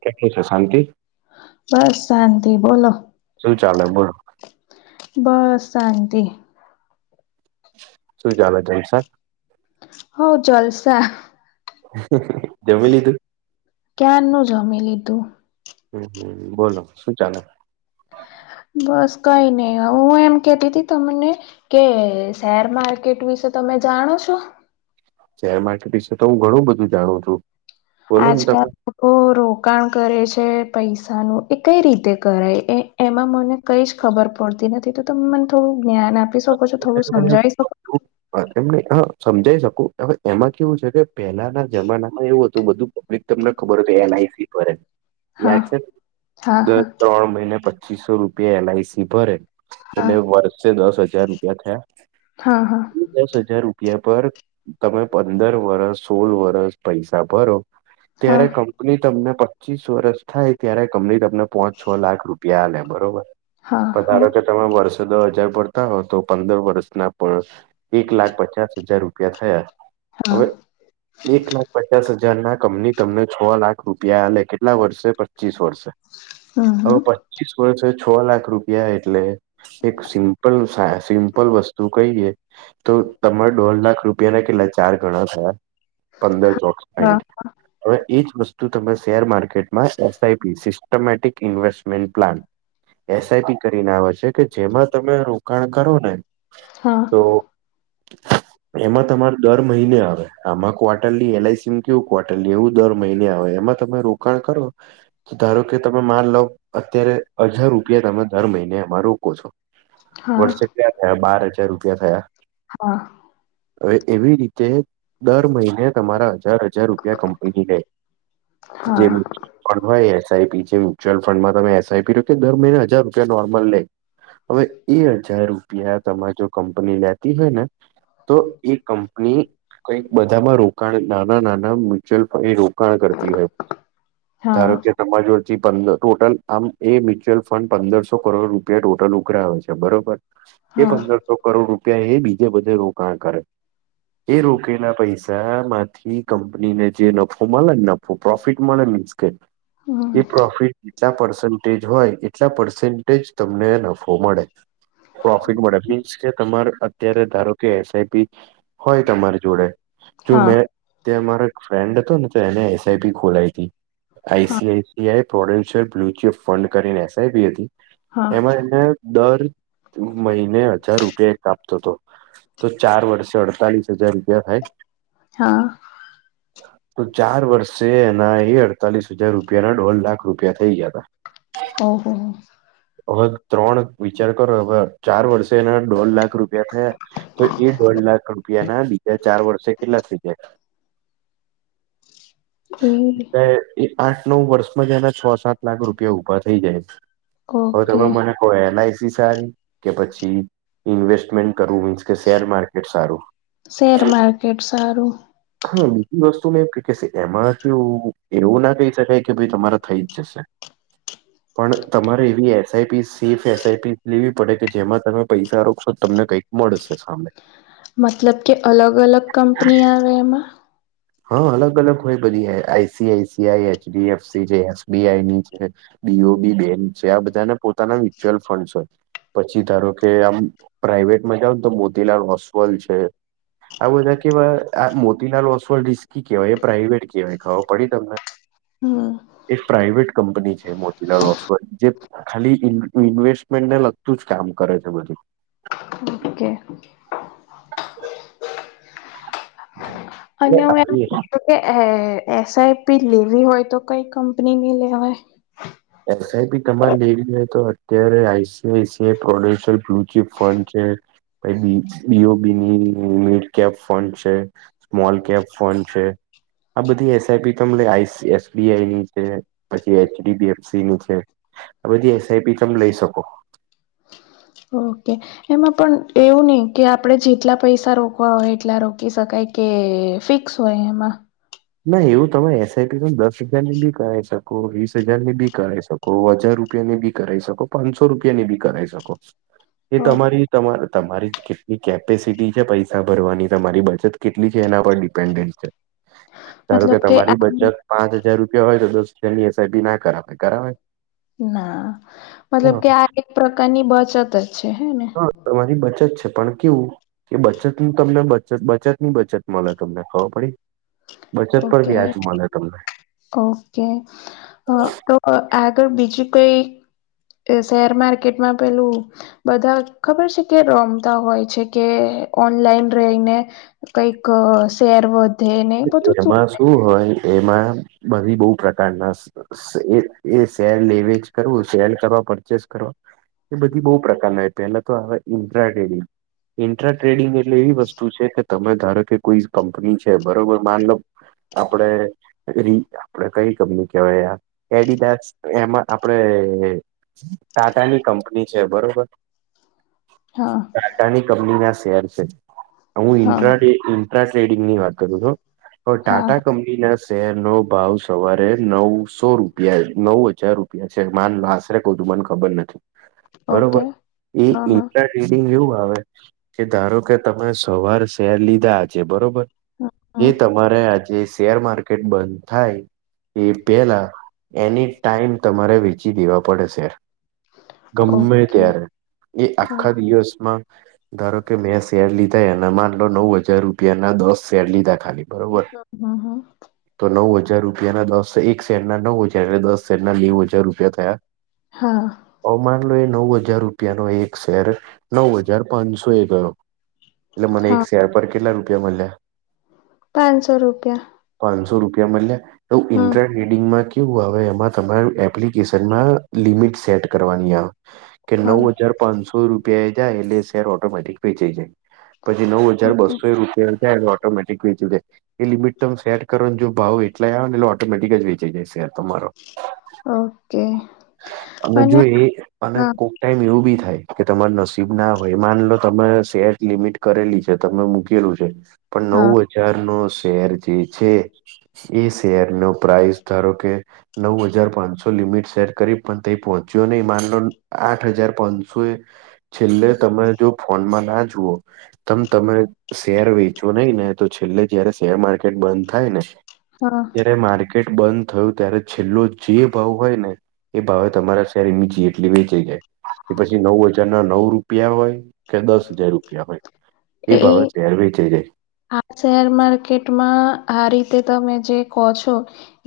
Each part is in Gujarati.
ક છે શાંતિ- બસ શાંતિ બોલો શું ચાલે બોલો- બસ શાંતિ - શું ચાલજમ સા- હ જલસા- જમીલધું- ક્યાર ન જમી લીધું- હમ હમ બોલો શું ચાલે- બસ કઈ નહી હવે હું એમ કતી ત તમને- કે શેર માર્કેટ વિશે તમે જાણો છો- શેર માર્કેટ વિશે તો હું ઘણું બધું જાણું છું. બોલો ને તમે આજકાલ- ઓ રોકાણ કરે છે પૈસાનું એ કઈ રીતે કરાય એ એમાં મને- કઈ જ ખબર પડતી નથી તો તમે મને થોડું જ્ઞાન આપી શકો છો થોડું સમજાવી શકો છો- હ એમને હા સમજાઈ શકું હવે એમાં કેવું છે કે પહેલાના જમાનામાં એવું- તો બધું પબ્લિક- તમને ખબર હો એલઆઈસી પર યાદ હા છે હા દસ હા ત્રણ મહિના પછી- પચીસો રૂપિયા એલઆઈસી ભરે એટલે હા વર્ષે દસ હજાર રૂપિયા થયા- હા હા- દસ હજાર રૂપિયા પર તમે પંદર વરસ સોળ વરસ પૈસા ભરો- હા ત્યારે કંપની તમને પચીસ વર્ષ- થાય ત્યારે કમ્લીટ તમને પોચ છ લાખ રૂપિયા લે બરોબર હા હા પાર- વર્ષો દ હજાર પડતા હોય તો પંદર વર્ષના પણ એક લાખ પચાસ હજાર રૂપિયા- થયા હા હવે એક લાખ પચાસ હજાર ના કમની તમને છ લાખ રૂ- પ્યા લ કેટલા વર્ષે પચીસ વર્ષે હમ હમ હવે- પીસ વર્ષે છ લાખ રૂપિયા એટલે એક સિમ- જો સાયા સિમ્પલ વસ્તુ કહીએ, તો તમારે દોઢ લાખ રૂપિયાને કેટલા ચાર ગણા થયા? પંદર ચોક હા સાઈઠ. હવે એજ વસ્તુ તમે શેર માર્કેટમાં SIP systematic invest- plan SIP કરીને આવે છે કે જેમાં તમે રોકાણ કરો ને- હા- તો એમાં તમાર દર મહિને આવે આમાં ક્વાર્ટરની એલઆઈસી- કેવું ક્વાર્ટરલી, એવું દર મહિને આવે, એમાં તમે રોકાણ કરો ધારો કે તમે માર લો, અત્યારે હજાર રૂપિયા તમે દર મહિને એમાં રોકો છો, હા વર્ષે ક્યાં થયા? બાર હજાર રૂપિયા થયા? હા એવી રી તે દર મહિને તમારા હજાર હજાર રૂપિયા કંપનીની રહે. હા જે ફંડ હોય, એસઆઈપી છે. મ્યુચ્યુઅલ ફંડમાં તમે એસઆઈપી રોકે, દર મહિને હજાર રૂપિયા નોર્મલ લે, હવે, એ હજાર રૂપિયા તમાર જોડ કંપની લેતી હોય ને, તો એક કંપની, કંઈક બધામાં રોકાણ નાના નાના મ્યુચ્યુઅલ ફંડ એ રો કાણ કરતી હોય, હા ધારો કે તમાર જોડથી પંદર, ટોટલ, આમ એ મ્યુચ્યુઅલ ફંડ પંદરસો કરોડ રૂપિયા ટોટલ ઉઘરાવે છે, બરોબર? એ હા પંદરસો કરોડ રૂપિયા એ બીજે બધે રોકાણ કરે, એ રોકેલા પૈસા આમાંથી કંપની ને જે નફો મલે ને નફો, પ્રોફિટ મળે, મિંસ કે હમ એ પ્રોફિટ જેટલા પર્સન્ટેજ હોય, એટલા પર્સન્ટેજ તમને નફો મળે પ્રોફિટ મળે, મીન્સ કે તમારે અત્યારે ધારો કે એસઆઈપી હોય, તમારી જોડે, જો હા મેં ત્યાં મારો એક ફ્રેન્ડ હતો ને, તો એને એસઆઈપી ખોલાઈતી. હા આઈસીઆઈસીઆઈ પ્રોડેશિયલ મ્યુચ્યુઅલ ફંડ કરીને એસઆઈપી હતી, હા એમાં એને દર મહિને હજાર રૂપિયા એ કાપતો તો તો ચાર વર્ષે અડતાલીસ હજાર રૂપિયા થાય? હા તો ચાર વર્ષે એના એ અડતાલીસ હજાર રૂપિયાના દોઢ લાખ રૂપિયા થઇ ગ્યાતા! રાઇટ ઓહ હો હવે ત્રણ, વિચાર કરો હવે, ચાર વર્ષે એના દોઢ લાખ રૂપિયા થયા તો એ દોઢ લાખ રૂપિયાના બીજા ચાર વર્ષે કેટલા થઈ જાય? એ એટલે, એ આઠ નવ વર્ષમાં જ, એના છ સાત લાખ રૂપિયા ઉભા થઈ જાય. હવે ઓકે તમે મને કો, એલઆઈસી સારી? કે પછી ઇન્વેસ્ટમેન્ટ કરવું, મીન્સ કે, સેર માર્કેટ સારું? સેર માર્કેટ સારું હા, બીજી વસ્તુ એ કેસે, એમાં જો એવું ના કહી સકાય કે ભાઈ તમારા થઈ જ જશે. પણ તમારે એવી એસઆઈપી, સેફ એસઆઈપી લેવી પ પડે કે જેમાં તમે પૈસા રોકશો તમને કઈક મળસે સામે મતલબ કે અલગ અલગ કંપની આવે એમાં? હા, અલગ અલગ હોય બધી, આઈસી આઈસીઆઈ, એચડી એફસી છે, એસબીઆઈ ની છે. બીઓબી બેંક છે, આ બધાના પોતાના મ્યુચ્યુઅલ ફંડ્સ હોય, પછી ધારો કે આમ પ્રાાઈવેટમાં જાવ ને, તો મોતીલાલ ઓસ્વાલ છે, આ બધા કેવા, આ મોતીલાલ ઓ રિસ્કી કે, પ્રાાઈવેટ કહેવાય, ખબ પડી તમને? હા એ પ્રાઈવેટ કંપની છે મોતીલાલ ઓસ્વાલ જે ખાલી ઇન્વેસ્ટમેન્ટને લગતું જ કામ કરે છે બધું, ઓકે [unintelligible] અને હું એમ આવી પૂછું કે એ એ એસઆઈપી લેવી હોય તો કઈ કંપનીની લેવાય? એસઆઈપી તમારે લેવી હોઈ તો અત્યારે આઈસીઆઈસીઆઈ પ્રોડેન્શયલ બ્લુચીપ ફંડ છે તેની, બીઓબીની મિડકેપ ફંડ છે, સ્મોલ કેપ્સ ફન છે, આ બધી એસઆઈપી તમને, આઈ સી, એસબીઆઈ ની છે, પછી એચડીબીએફ સી ની છે, આ બધી એસઆઈપી તમ લઈ સકો. ઓકે એમાં પણ એવું નઈ કે આપડણે જેટલા પૈસા રોકવા હોય એટલા રોકી શકાય કે ફિક્સ હોય એમાં ના એવું તમે એસઆઈપી તો દસ હજાર ની બી કરાવાઈ શકો વીસ હજાર ની બી કરાઈ શકો કો હજાર રૂપિયા ની બી કરાઈ શકો પાંચસો રૂપિયા ની બી કરાઈ શકો એ ઓ, તમારી તમા તમારી કેટલી કેપેસિટી છે પૈસા ભરવાની તમારી બચત કેટલી છે એના પર ડિપેન્ડન્ટ છે ધારો કે મતલબ તમારી આ બચત પાંચ હજાર રૂપિયા હોય તો દ તેની એસઆઈ બી ના કરાવે કરાવે ના મતલબ કે હા આ એક પ્રકારની બચત જ છે હે ને તમારી બચત છે પણ કેવું કે બચત નું તમને બત બચતની બચત મળે તમને ખબર પડી બચત પર ઓકે બી આજમાને તમને ઓકે તો આગળ બીજું કોઈ શેર માર્કેટ માં પેલું બધા ખબર છે કે રમતા હોય છે કે ઓનલાઈન રહીને કઈક શેર વધે ને બધું એમાં શું હોય એમાં બધી બહુ પ્રકારના એ એ શેર લેવે જ કરવું શેર કરવા પરચેસ કરવા એ બધી બહુ પ્રકારના આવે પહેલા તો આવે ઇન્ટ્રા ટ્રેડિંગ ઇન્ટ્રા ટ્રેડિંગ એ એટલે એવી વસ્તુ છે કે તમે ધારો કે કોઈ કંપની છે બરોબર માન લો આપડે આપડ કઈ કંપની કવાય એડીદાસ એમાં આપડે ટાટા ની કંપની છે બરોબર હા ટાટાની કંપની ના શેર છે હું હા ઇન્ટ્રા ટ્રેડિંગ ની વાત હા ટાટા કંની ના શેર નો ભાવ સવારે નવસો રૂપિયા નવ હજાર રૂ મા આશરે ક તું મને ખબર નથી બરોબર ઓકે એ હા હા ન્ટ ઇડિંગ એવું આવે કે ધારો કે તમે સવાર શેર લીધા છે બરોબર એ હમ તમારે આજે શેર માર્કેટ બંધ થાય એ પેલા એની ટાઈમ તમારે વેચી દેવા પડે શે ગમે ઓકે ત્યારે એ હમ આખા દિવસમાં ધારો કે મેં શેર લીધા એના માન લો નવ હજાર રૂપિયા ના દસ શેર લીધા ખાલી બરોબર હમ તો નવ હજાર રૂપિયા ના દસ એક શેર ના નવ હજાર એટલે દસ શેર ના નેવ હજાર રૂપિયા થયા હા અવમાન લો એ નવ હજાર રૂપિયાનોો એક શેર નવ હજાર પાંચસો એ ગયો એટલે મને એક હા શેર પર કેટલા રૂપિયા મળ્યા પાંચસો રૂપિયા પાંદચસો રૂપિયા હમ મળ્યાુંઇન્ટરે રીડિંગમાં કેવું આવે એમાં તમારું એપ્લિકેશનમાં લિમિટ સેટ કરવાની આવે કે હા નવ હજાર પાંચસો રૂપિયા એ જાય એટલે શેર ઓટોમેટિક પેચાઈ જાય પછી નવ હજાર ઓકે બસો રૂપિયા જાય એ ઓટોમેટિક વેચી જાય એ લિમિટ તમે સેટ કરો જો ભાવ એટલાય આવે એટલે ઓટોમેટિક જ વેચી જાય સેટ તમારો ઓકે અને જો અને હા કો ટાઈમ એવું બી થાય કે તમાર નસીબ ના હોય માન લો તમે શેર લિમિટ કરેલી છે તમેકી લું છે પણ હા નવ હજાર નો શેર જે છે એ શેર ન પ્રાાઈસ ધારો કે નવ હજાર પાંચસો લિમિટ સેટ કરી પણ ત પહોંચ્યો નહી માનલો આઠ હજાર પાંચસો એ છેલ્લે તમે જો ફોનમાં ના જુઓ તમ તમે શેરવી ને તો છેલ્લે જયારે શેર માર્કેટ બંધ થાય ને હા ત્યારે માર્કેટ બંધ થયું ત્યારે છેલ્લો જે ભાવ હોય ને એ ભાવે તમારા શેરી બીચી એટલી વેચી જાય કે પછી નવ હજાર ના નવ રૂપિયા હોય કે દસ હજાર રૂપિયા હોય એ બાબત શેર વેચે જાય આ શેર માર્કેટમાં આ રીતે તમે જે કહો છો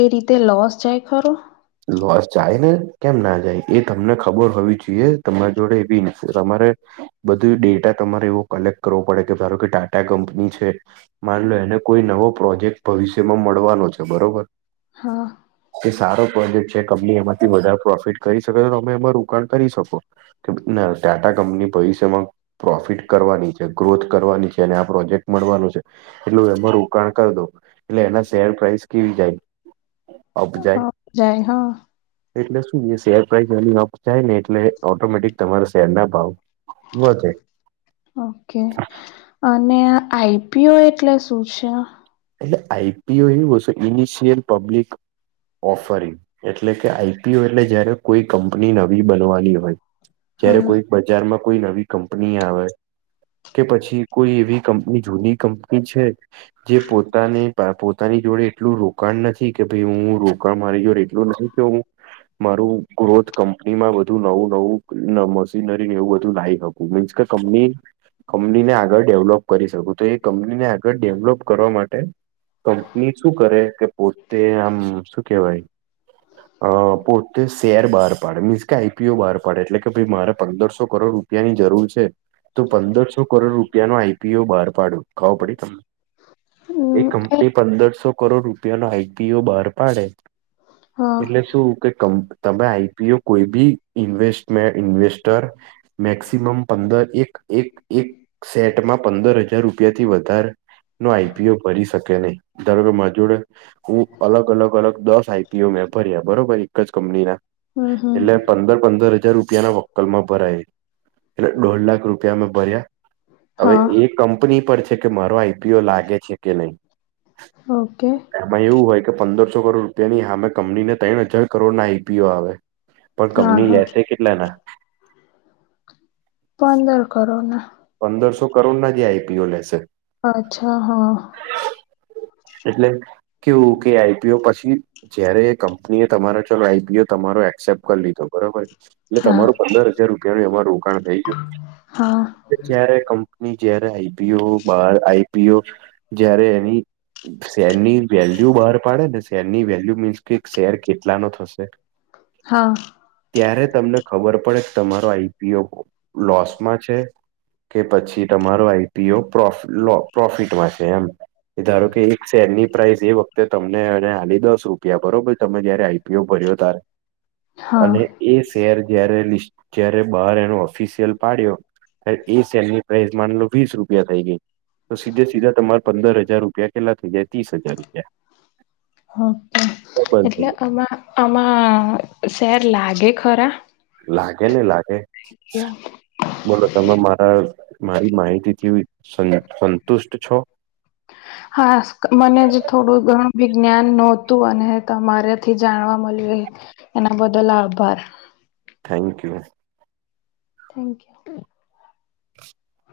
એ રીતે લોસ જાય ખરો લોસ જાય ને કેમ ના જાય એ તમને ખબર હોવી જોઈએ તમારી જોડે એવી ન તમારે બધું ડેટા તમારે એવો કલેક્ટ કરવો પડે કે ધારો કે ટાટા કંપની છે માનલો એને કોઈ નવો પ્રોજેક્ટ ભવિષ્યમાં મળવાનો છે બરોબર હા એ સારો પ્રોજેક્ટ છે કંપની એમાંથી વધારે પ્રોફિટ કરી શકે તો તમે એમાં રોકાણ કરી શકો ના ટાટા કંપની ભવિષ્યમાં પ્રોફિટ કરવાની છે ગ્રોથ કરવાની છે અને આ પ્રોજેક્ટ મળવાનું છે એટલું એમાં રોકાણ કરી દો એટલે એના શેર પ્રાઈસ કેવી જાય અબજાય હા, જાય હા એટલે શું શેર પ્રાાઈસ અપ થાય ને એટલે ઓટોમેટિક તમારા શેર ના ભાવ વધે ઓકે અને આઈપીઓ એટલે શું છે એટલે આઈપીઓ એવું હશે ઇનિશિયલ પબ્લિક ઓફર એટલે કે આઈપીયુ એટલે જયારે કોઈ કંપની નવી બનવાની હોય જયારે હા કોઈ બજાર માં કોઈ નવી કંપની આવે કે પછી કોઈ એવી કંપની જૂની કંપની છે જે પોતાને પોતાની જોડે એટલું રોકાણ નથી કે ભાઈ હું રોકાણ મારી જોડે એટલું નથી કે હું મારું ગ્રોથ કંપનીમાં બધું નવું નવું મશીનરી એવું બધું લાયક હત મીન્સ કે કંપની કંપનીને આગળ ડેવલોપ કરી શકું તો એ કંપનીને આગળ ડેવલોપ કરવા માટે કંપની શું કરે કે પોતે આમ શું કેવાય [inaudible] અ પોતે શેર બહાર પાડે મીન્સ કે આઈપીઓ બહાર પાડે એટલે કે ભાઈ મારે પંદરસો કરોડ રૂ રૂપિયા ની જરૂર છે તો પંદરસો કરોડ રૂપિયા નો આઈપીઓ બહાર પાડો ખબો પડી તમને એ કંપની પંદરસો કરોડ રૂપિયાનો આઈપીઓ બહાર પાડે હા એટલે શું કે તમે આઈપીઓ કોઈ બી ઇન્મે ઇન્વેસ્ટર મેક્સિમમ પંદર એક એક એક સેટમાં પંદર હજાર રૂપિયાથી વધાર નો આઈપી ઓ ભરી શકે નહી ધારો કે મરી જોડે હું અલગ અલગ અલગ દસ આઈપી ઓ મે ભર્યા બરોબર એક જ કંપનીના હમ હમ એટલે પંદર પંદર હજાર રૂપિયા ના વક્કલમાં ભરાય એટલે દોઢ લાખ રૂપિયા મે ભર્યા હવે હા એ કંપની પરથી કે મારો આઈપીઓ લાગે છે કે નહીં ઓકે આમાં એવું હોય કે પંદરસો કરોડ રૂપિયા ની હમે કંપનીને ત્રણ હજાર કરોડ ના આઈપીઓ આવે પણ હા કંપની હા લેશે કેટલાના પંદર કરોડ ના પંદરસો કરોડના જે આઈપીઓ લેશે અચ્છા હા એટલે કેવું કે આઈપીઓ પછી જયારે કંપની એ તમારો ચલો આઈબીઓ તમારો એક્સેપ્ટ કરી લીધો બરોબર એટલે હા તમારું પંદર હજાર રૂપિયાનુંું અમાર રોકાણ થઈ ગયો હા જયારે કંપની જયારે આઈપીઓ બાર આઈપીઓ જયારે એની શેરની વેલ્યુ બહાર પાડે ને શેરની વેલ્યુ મીન્સ કે શેર કેટલા નો થશે હા ત્યારે તમને ખબર પડે કે તમારો આઈપીઓ લોસમાં છે કે પછી તમારો આઈપી પ્રોફિટમાં છે એમ ધારો કે એક શહેરની પ્રાઇસ એ વખતે તમને અને આાલી દસ રૂપિયા બરોબર તમે જયારે આઈપીઓ ભર્યો ત્યારે હા અને એ શેર જ્યારે લ જય્યારે બહાર એનો ઓફિશિયલ પાડ્યો એ શેમની પ્રઇસ મા લો વીસ રૂપિયા થઈ ગઈ તો સીધે સીધા તમારે પંદર હજાર રૂપિયા કેટલા થઈ જાય છે હ તો બંધ થઈ એટલે આમાં આમાં શેર લાગે ખરા લાગે ને લાગે [unintelligible] બોલો તમે મારા મારી માહિતીથી સંતુષ્ટ છો [inaudible] હા મનેજ થોડું ઘણું વિજ્ઞાન નહોતું અને તમારાથી જાણવા મળ્યું એના બદલ આભાર થેન્ક યુ થેન્ક યુ [inaudible]